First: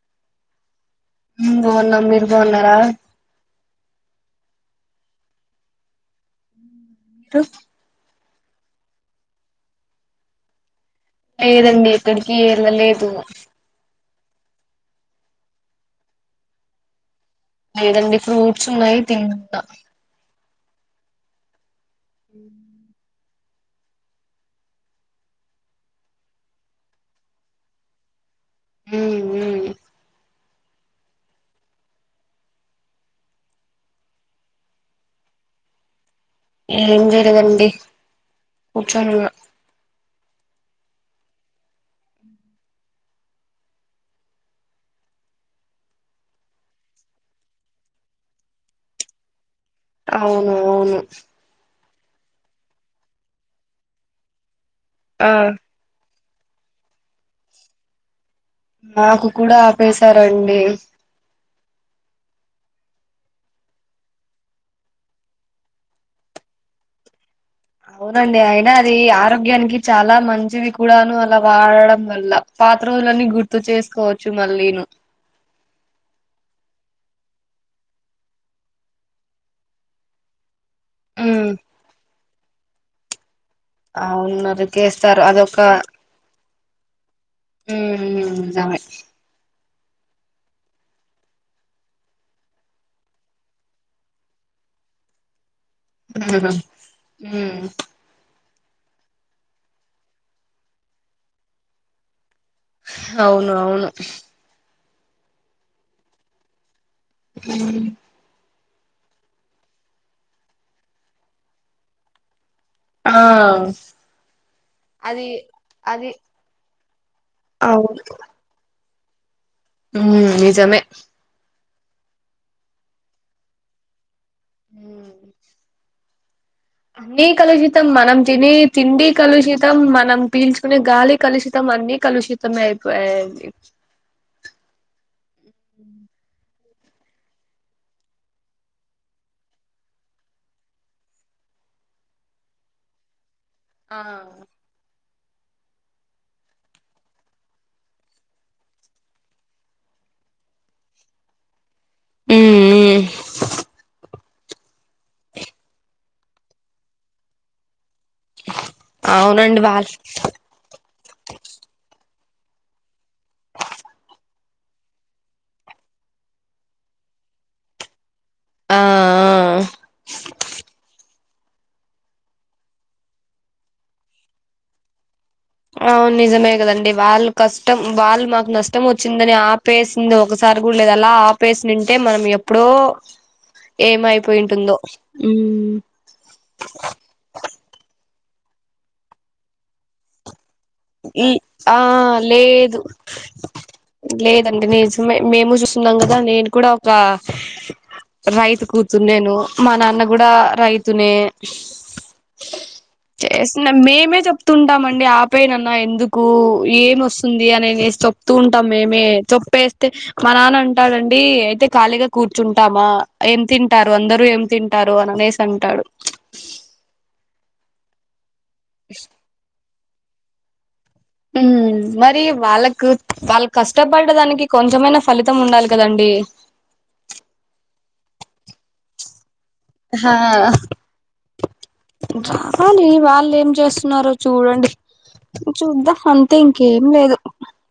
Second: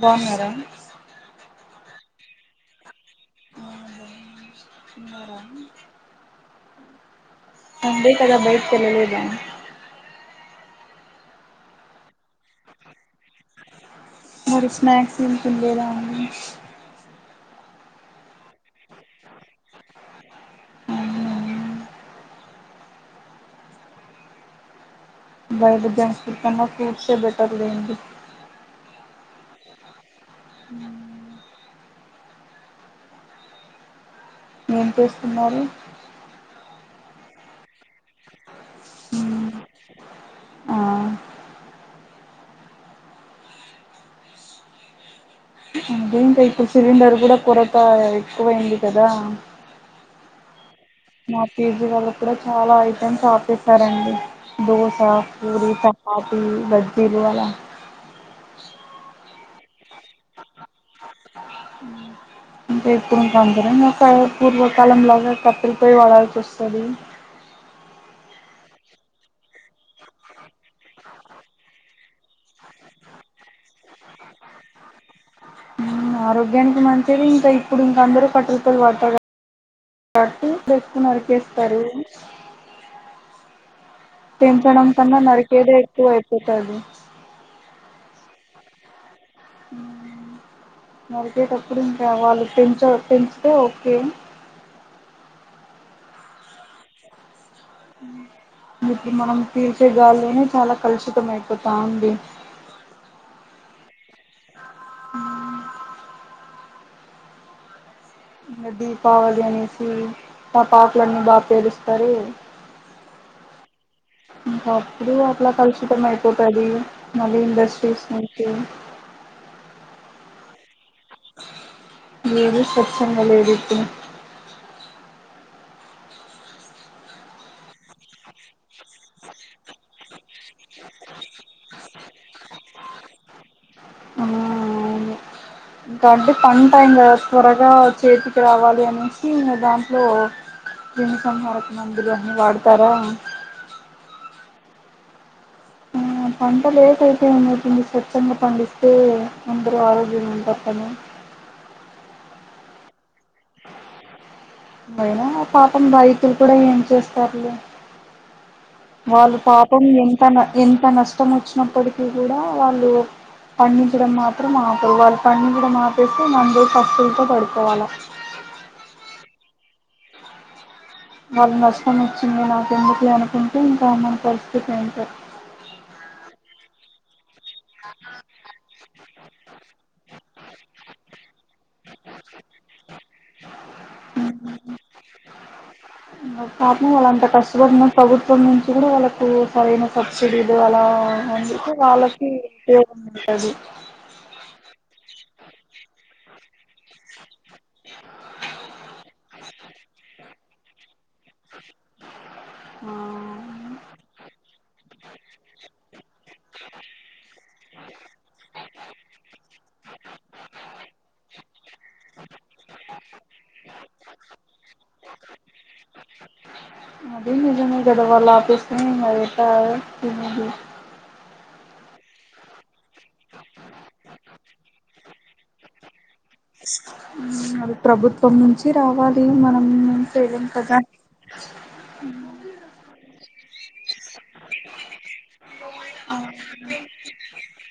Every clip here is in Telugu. బాగున్నారా హ్మ్ బాగున్నం మీరు బాగున్నారా ఆ మరం ట్ సండే కదా బయటికి ఏళ్ళలేదా లేదండి ఏక్కడికి ఏళ్ళ లేదు. మరి స్నాక్స్ ఏం తినలేదా అండి లేదండి ఫ్రూట్స్ ఉన్నాయి తింట బయట జంక్ ఫుడ్స్ కన్నా ఫ్రూట్సె బెటర్ లెండి. హ్మ్ హ్మ్ హ్ ఎం చేస్తున్నారు ఏం చేయలేదండి కూర్చున్న మ్మ్ ఆ అదే ఇంకా ఇప్పుడు సిలిండర్ కూడా కొరత ఎక్కువైంది కదా అవును అవును మ తీ వాళ్ళక్కడ చాలా ఐటమ్స్ ఆపేసారండి దోసా ఆ పూరీ కాఫీ బజ్జీలు అలా నాకు కూడా ఆపేసారండి అంటే ఇప్పుడు అందరం ఒక పూర్వకాలం లాగా కట్టేల పోయి వాడాల్సి వస్తది. అవునండి. అయినా అది ఆరోగ్యానికి చాలా మంచిది కూడాను అలా వాడడం వల్ల పాతరోజులన్నీ గుర్తు చేసుకోవచ్చు మళ్ళీను ఆరోగ్యానికి మంచిది ఇంకా ఇప్పుడు ఇంక అందరూ కట్టెల పోయ్యి వాడతారు. కాబట్టి చెట్టు మ్మ్ నరికేస్తారు. అవును పెంచడం కన్న నరికేస్తారు అదొక నరికేయుడే ఎక్కువ అయిపోతు తది హ్మ్ [unintelligible] నరికేటప్పుడు ఇంకా వాళ్ళు పెంచ పెంచితే ఒకే ఉహు హ్మ్ ఇప్పుడు మనం పీల్చే గాలిలోనూ చాలా కలుషితం అయిపోతా ఉంది. అవునవును మ్ దీపావళి అనేసి టపాకులన్నీ బాగా పేలుస్తారు ఆ ఇంక అప్పుడు అది అట్లా కలుషితం అది అయిపోతాది మళ్ళీ ఇండస్ట్రీస్ అవును నుంచి హ్మ్ నిజమే ఏది స్వచ్చంగ లేదు ఇప్పుడు మ్ అన్నీ కలుషితం మనం తినే తిండి కలుషితం మనం పీల్చుకునే గాలి కలుషితం అన్నీ కలుషితమే అయిపోయాయండి ఆ అవును ఇంకా అంటే పంట టైమ్ కదా త్వరగా చేతికి రావాలి అనేసి దాంట్లో క్రిమి సంహారక మందులు అన్నీ వాడతారా ఆ ఆ పంటలు ఏపైతే ఏమవుతుంది స్వచ్ఛంగా పండిస్తే అందరూ ఆరోగ్యంగా ఉంటారు కదా మ్ మ్ ఆయినా పాపం బాదితులు కూడా ఏం చేస్తారులే వాళ్ళు అవునండి పాపం వాళ్ళు ఎంత న ఎంత నష్టం వచ్చినప్పటికీ కూడా వాళ్ళు పండించడం మాత్రం ఆపరు వాళ్ళు పండించడం ఆపేస్తే మంది పస్తులతో పడుకోవాలి ఆ ఆ వాళ్ళు నష్టం వచ్చింది నాకెందుకులే అనుకుంటే ఇంక మన పరిస్థితి అంతే అవును నిజమే కదండీ వాళ్ళు కష్టం వాళ్ళు మాకు నష్టం వచ్చిందని ఆపేసింది ఒకసారి కూలేదలా అలా ఆపేసిండుంటే మనం ఎప్పుడో ఏమైపోయుంటుందో మ్ పాపం వాళ్ళు అంత కష్టపడినా వృద్ ఎప్పటి నుంచో వాళ్ళకు సరైన సబ్సిడీ అది అలా ఈ అందుకు ఆ వాళ్ళకి ఉపయోగం ఉంటది అండి నిజమే మేము చూస్తున్నాం కదా నేను కూడా ఒక రైతు కూతుర్నేను మా నాన్న కూడా రైతునే ఆ చేసిన మేమే చెప్తుంటామండి ఆ పేయి నాన్న ఎందుకు కు ఏం వస్ తుంది అనినేసి చెప్తూ ఉంటాం. మేమే చెప్పేస్తే మా నాన్న అంటాడండి. అయితే ఖాళీగా కూర్చుంటామా ఏం తింటారు? అందరూ ఏం తింటారు? అని అనేసి అంటాడు. [unintelligible] [unintelligible] ఊహూ హ్మ్ మరి వాళ్ళకు వాళ్ళు కష్టపడ్డ దానికి కొంచెమైనా ఫలితం ఉండాలి కదండి మన ప్రభుత్వం నుంచి రావాలి మన హ బ వాళ్ళ ఏం చేస్తున్నారు చూడండి చూద్దాం అంతే ఇంకేం లేదు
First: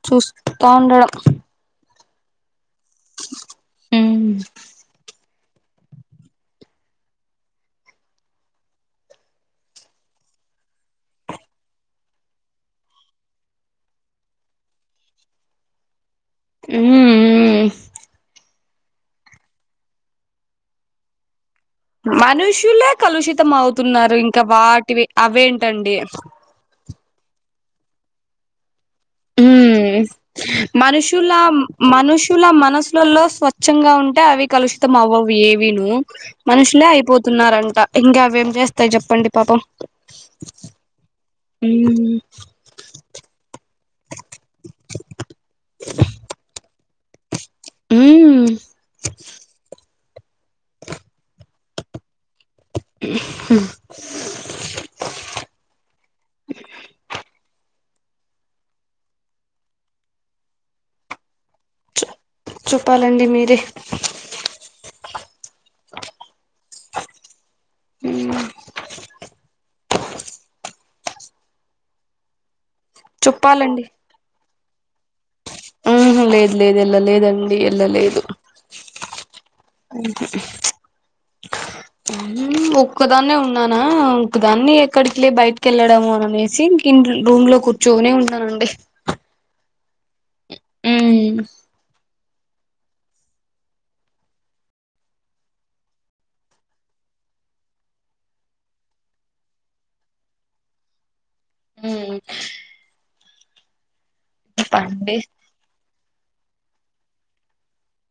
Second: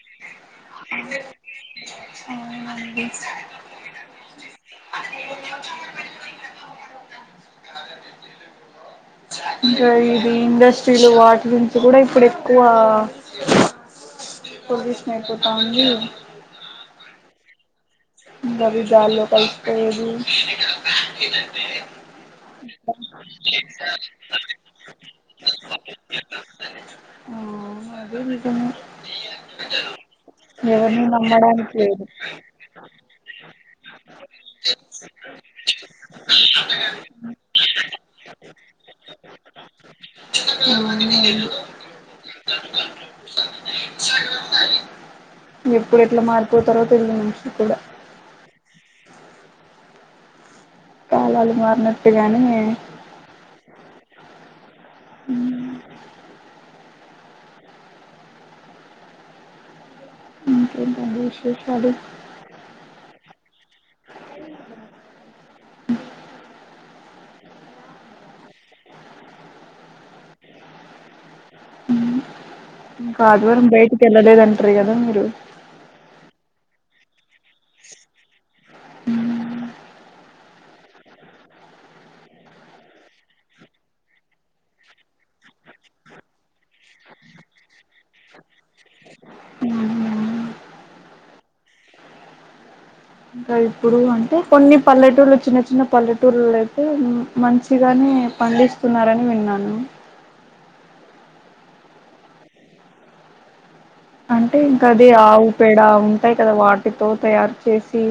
చూస్తా ఉండడం హ్మ్ ఉమ్ [unintelligible] ఇంకా ఇది ఇండస్ట్రీలు వాటి గురించి కూడా ఇప్పుడు ఎక్కువ పొల్యూషన్ అయిపోతా ఉంది హ్మ్ మ్మ్ ఇంక అవి గాల్లో కలిసిపోయేది మనుషులే కలుషితం అవుతున్నారు ఇంకా వాటివి అవేంటండి అది నిజమే హ్మ్ ఎవరిని మనుషులా నమ్మడానికి లేదు మనుషులా మనసు లో లో స్వ స్వచ్చంగా ఉంటే అవి కలుషితం అవ్వవు ఏవ ను మనుషులే అయిపోతున్నారంట ఇంకా అవేం చేస్తాయి చెప్పండి పాపం ఎప్పుడు ఎట్లా మారిపోతారో [unintelligible] నీకుంది ఉమ్ కాలాలు మారినా కానీ ఇంకేంటి విష చెప్పాలండి మీరు త హ్మ్ హ్మ్ ఇంక ఆదివారం చెప్పాలండి బయటికి ఎల్లలేద్ అం అంతేగద మీరు లేద్ లేద్ ఎల్ల లేదండి ఎల్ల లేదు ఉమ్మ్ ఒక్కదాన్నే ఉన్నానా ఒకదాన్ని ఎక్కడికి లే బయటికి వెళ్ళడము అని అనేసి ఇంక ఇం రూమ్ లో కూర్చొనే ఉన్నానండి అవునా హ్మ్ ఇంకా ఇప్పుడు అంటే కొన్ని పల్లెటూర్లు చిన్న చిన్న పల్లెటూర్లయితే ఉమ్ మంచిగానే పండిస్తున్నారని విన్నాను హ్మ్ అంటే ఇంక అది ఆవు పేడవు అంతే కదా వాటితో తయారు చేసి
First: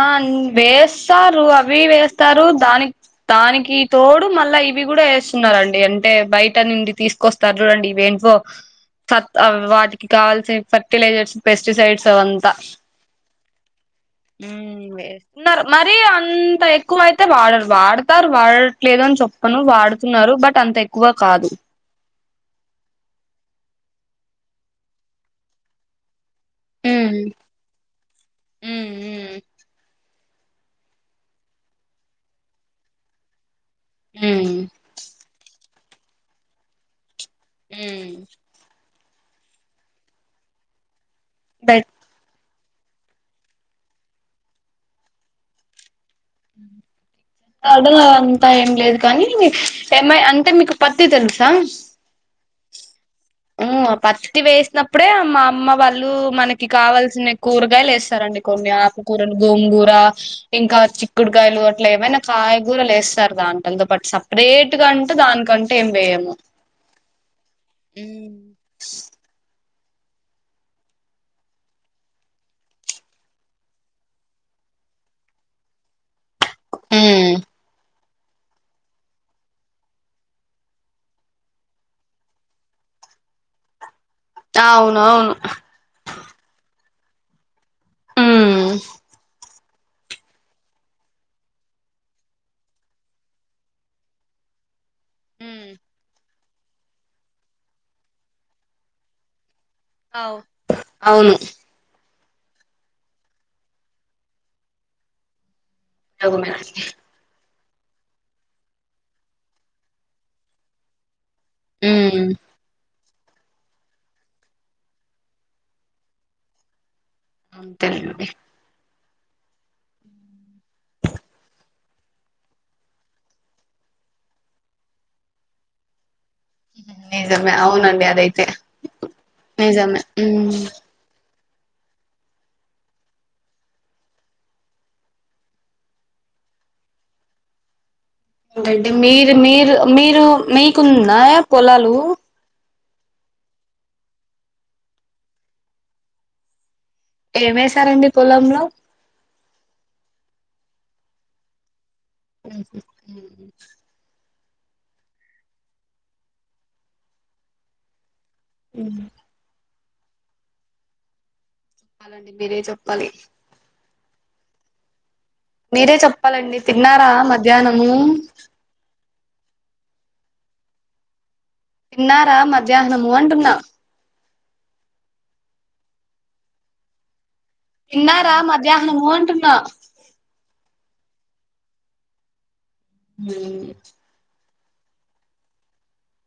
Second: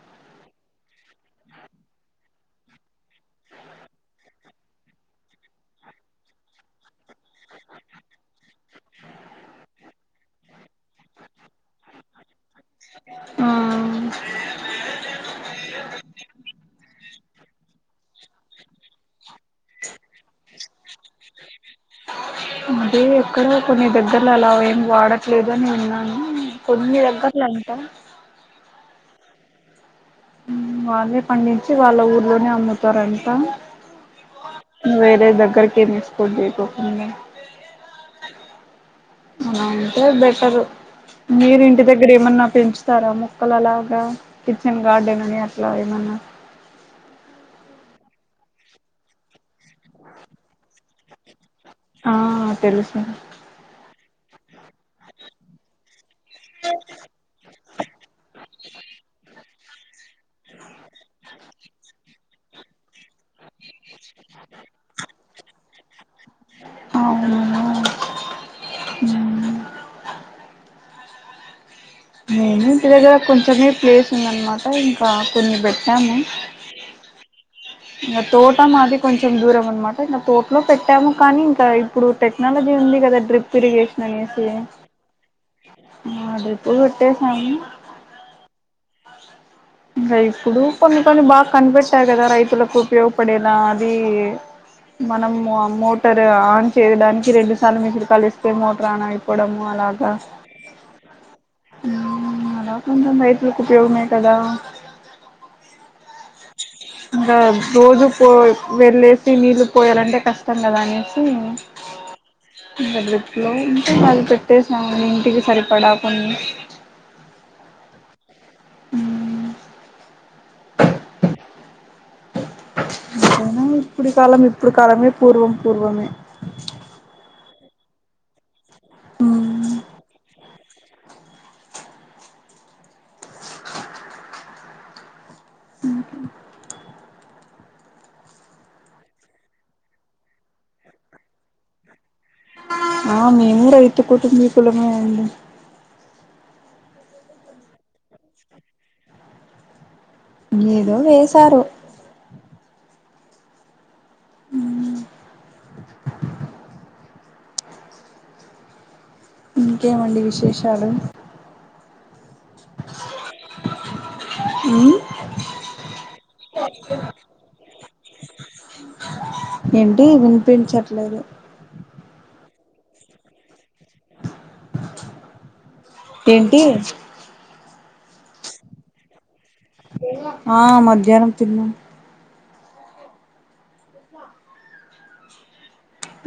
ఆహ్ వేస్తారు అవీ వేస్తారు. దానిక్ దానికి తోడు మళ్ళా ఇవి కూడా వేస్తున్నారండి అంటే బయట నిండి తీసుకొస్తారు చూడండి ఇవి ఏంటివో ఫట్ వాటికి కావాల్సిన ఫర్టిలైజర్స్ పెస్టిసైడ్స్ అవంతా ఆ హ్మ్ వేస్తున్నారు మరి అంతా ఎక్కువ అయితే వాడరు వాడతారు వాడట్లేదు అని చొప్పను వాడుతున్నారు బట్ అంత ఎక్కువ కాదు అదే ఎక్కడ కొన్ని దగ్గర్ల అలా ఏం వాడట్లేదని విన్నాను. కొన్ని దగ్గర్లలంట మ్మ్ హ్మ్ వాళ్ళే పండించి వాళ్ళ ఊర్లోనే అమ్ముతారంటా వేరే దగ్గరి ఏమి [unintelligible] రేపు ఉంది హ్మ్ అలా అంటే బెటరు మీరు ఇంటి దగ్గర ఏమన్న పెంచుతారా మక్కలు అలాగా కిచెన్ గార్డెన్ అని అట్లా ఏమన్న [unintelligible] అంతా ఏం లేదు కానీ ఏమీ అంటే మీకు పత్తి తెలుసా. ఆహ్ తెల్సు మ్మ్ పత్తి వేసినప్పుడే మా అమ్మ వాళ్ ళు మనకి కావాల్సిన కూరగాయలు యేస్తారండి కొన్ని ఆకుకూరలు గోంగూర ఇంకా చిక్కుడుగాయలు అట్లా ఏవైన కాయగూరలెస్ టరు దానికంటే బట్ సప్రేట్ గా అంటూ దానికంటే ఏం వేయము మ్మ్ నేను ఇంటి దగ్గర కొంచెమే ప్లేస్ ఉందన్మాట ఇంకా కొన్ని బెట్నాము హ్మ్ ఇంగ తోట మాది కొంచెం దూరం అన్మాట ఇంకా తోట్లో పెట్టాము, కానీ ఇంకా ఇప్పుడు టెక్నాలజీ ఉంది కదా డ్రిప్ ఇరిగేష్. దాన్ని ఏసి అవునవును ఆ డ్రిప్ వెట్ చేసాము ఉమ్ ఇంకా ఇప్పుడు కొన్ని కొన్ని బాగా కనిపెట్టాయి కదా రైతులకు ఉపయోగపడేలా అదీ మనం మోటర్ ఆన్ చేయడానికి రెండు సార్లు మిస్డ్ కాల్ ఇస్తే మోటర్ ఆన్ అయిపోవడం అలాగా అవు అవును నడవకుండా బైక్ ఉంటే ఉపయోగమే కదా అవునా బాద్ రోజు పో వెళ్ళేసి నీళ్ళు పోయాలంటే కష్టం కదా అనేసి ఉమ్ హూ లో ఇంకా పది పెట్టేసాము ఇంటికి సరిపడా కొన్ని అంతేనండి ఎంతైనా ఇప్పుడి కాలం ఇప్పుడు కాలమే పూర్వం పూర్వమే నిజమే అవునండి అదైతే నిజమే హూ ఉహుమ్ ఏంటంటే మీరు మీరు మీరు మీ కున్నదా పొలాలు ఆ మేము రైతు కుటుంబీకులమే అండి ఏమేశసారండి పొలంలో ఏదో వేశారు హుమ్ ఊమ్ ఉమ్ ఇంకేమండి విశేషాలు చెప్పాలండి మీరే చెప్పాలి ఉమ్ మీరే చెప్పాలండి తిన్నారా మధ్యాహ్నము ఏంటి వినిపించట్లేదు తిన్నారా మధ్యాహ్నము అంటున్నా ఏంటి తిన్నార మధ్యాహ్నము అంటున్న ఆ మధ్యాహ్నం తిన్నాం ఉమ్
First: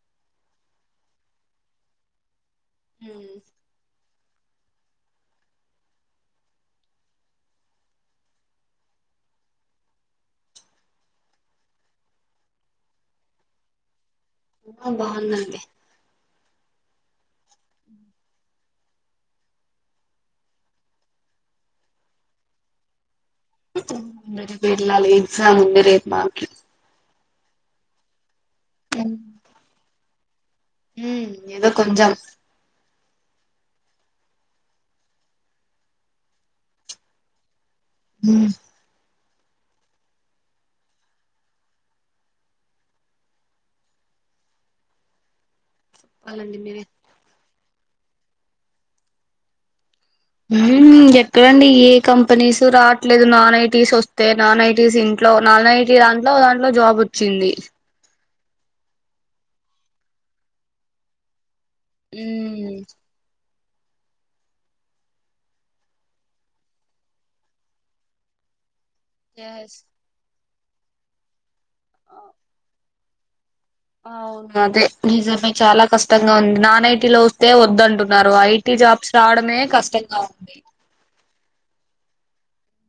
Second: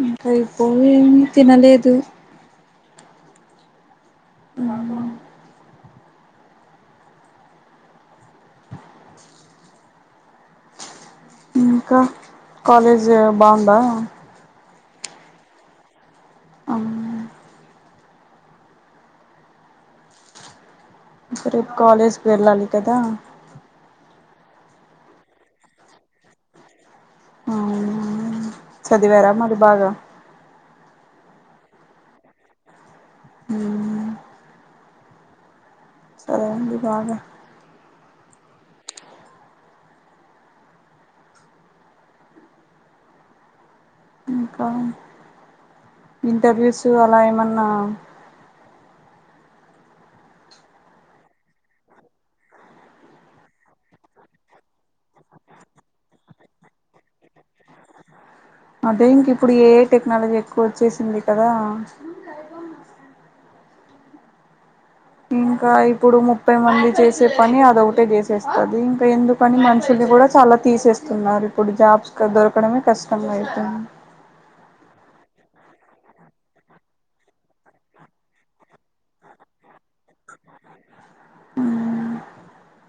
ఇంకా అయిపోలేం తినలేదు ఉమ్ ఆమ్ ఇంకా కాలేజ్ బాగుందా ఆ బాగుంది అండీ అవునా అయితే రేపు కాలేజ్కి వెళ్ళాలి కదా రేపు వెళ్ళాలి ఎక్సామ్ ఉంది రేపు మాకు అవునా చదివారా మరి బాగా హుమ్ ఏదో కొంచెం హుమ్ ఉండి బాగా హుమ్ ఇంకా చెప్పాలండి మీరే ఇంటర్వ్యూస్ అలా ఏమన్నా ఆ ఉమ్ ఎక్కడండి ఏ కంపెనీస్ రావట్లేదు నాన్ ఐటీస్ వస్తే నాన్ ఐటీస్ ఇంట్లో నాన్ ఐటీ దాంట్లో ఒకదంట్లో జాబ్ వచ్చింది అదే ఇంకిప్పుడు ఏ ఎ టెక్నాలజీ ఎక్కువచ్చేసింది కదా మ్మ్ ఇంకా ఇప్పుడు ముప్పై మంది చేసే పని అదొకటే చేసేస్తాది ఎందుకని ఎస్ మనుషుల్ని గుడా చాలా తీసేస్తున్నారు ఇప్పుడు జాబ్స్ దొరకడమే కష్టం అవి అయితుంది అవును అదే నిజమై చాలా కష్టంగా ఉంది నాన్ ఐటీ లో వస్తే వదుంటున్నారు ఐటీ జాబ్స్ రావడమే కష్టం ంగా ఉంది అ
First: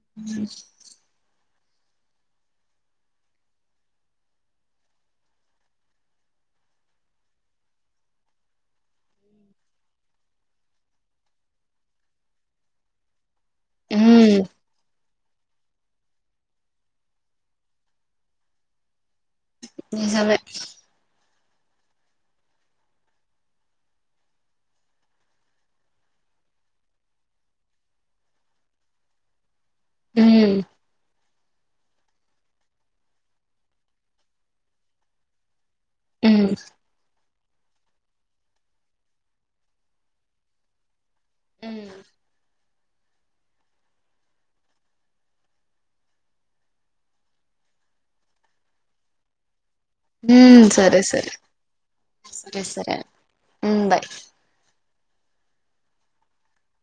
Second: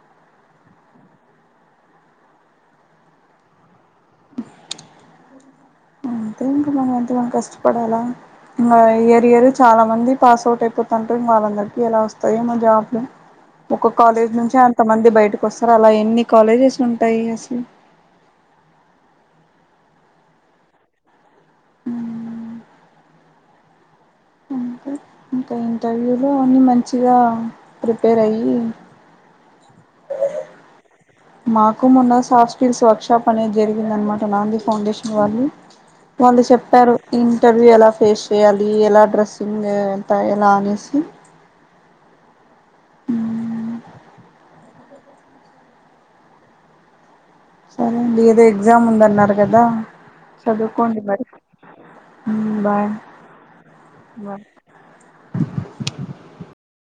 అ అంతే ఇంకా మనం ఎంత మంది కష్టపడాలా ఇంకా ఎరియర్ చాలా మంది పాస్ అవుట్ అయిపోతుంటారు ఇంకా వాళ్ళందరికీ ఎలా వస్తాయో ఏమో జాబ్లు ఒక కాలేజ్ మ్మ్ నుంచి అంత మంది బయట ఇకిొస్తారు అలా ఎన్ని కాలేజెస్ ఉంటాయి అసలు నిజమే ఉ అంతే ఇంకా ఇంటర్వ్యూలో అన్నిీ మంచిగా ప్రిపేర్ అయ్యి హ మాకు మొన్న సాఫ్ట్ స్విల్స్ వర్క్షషాప్ అనేది జరిగిందనమాట నాంది ఫౌండేషన్ వాళ్ళు వాళ్ళు మ్మ్ చెప్పారు ఇంటర్వ్యూ ఎలా ఫేస్ చేయాలి ఎలా డ్రెస్సింగ్ ఎంత ఎలా అనేసి ఉ ఉ సరే అండి ఏదో ఎగ్జామ్ ఉందన్నారు కదా సరే చదువుకోండి మరి సరే సరే బాయ్ సరే బాయ్ [unintelligible]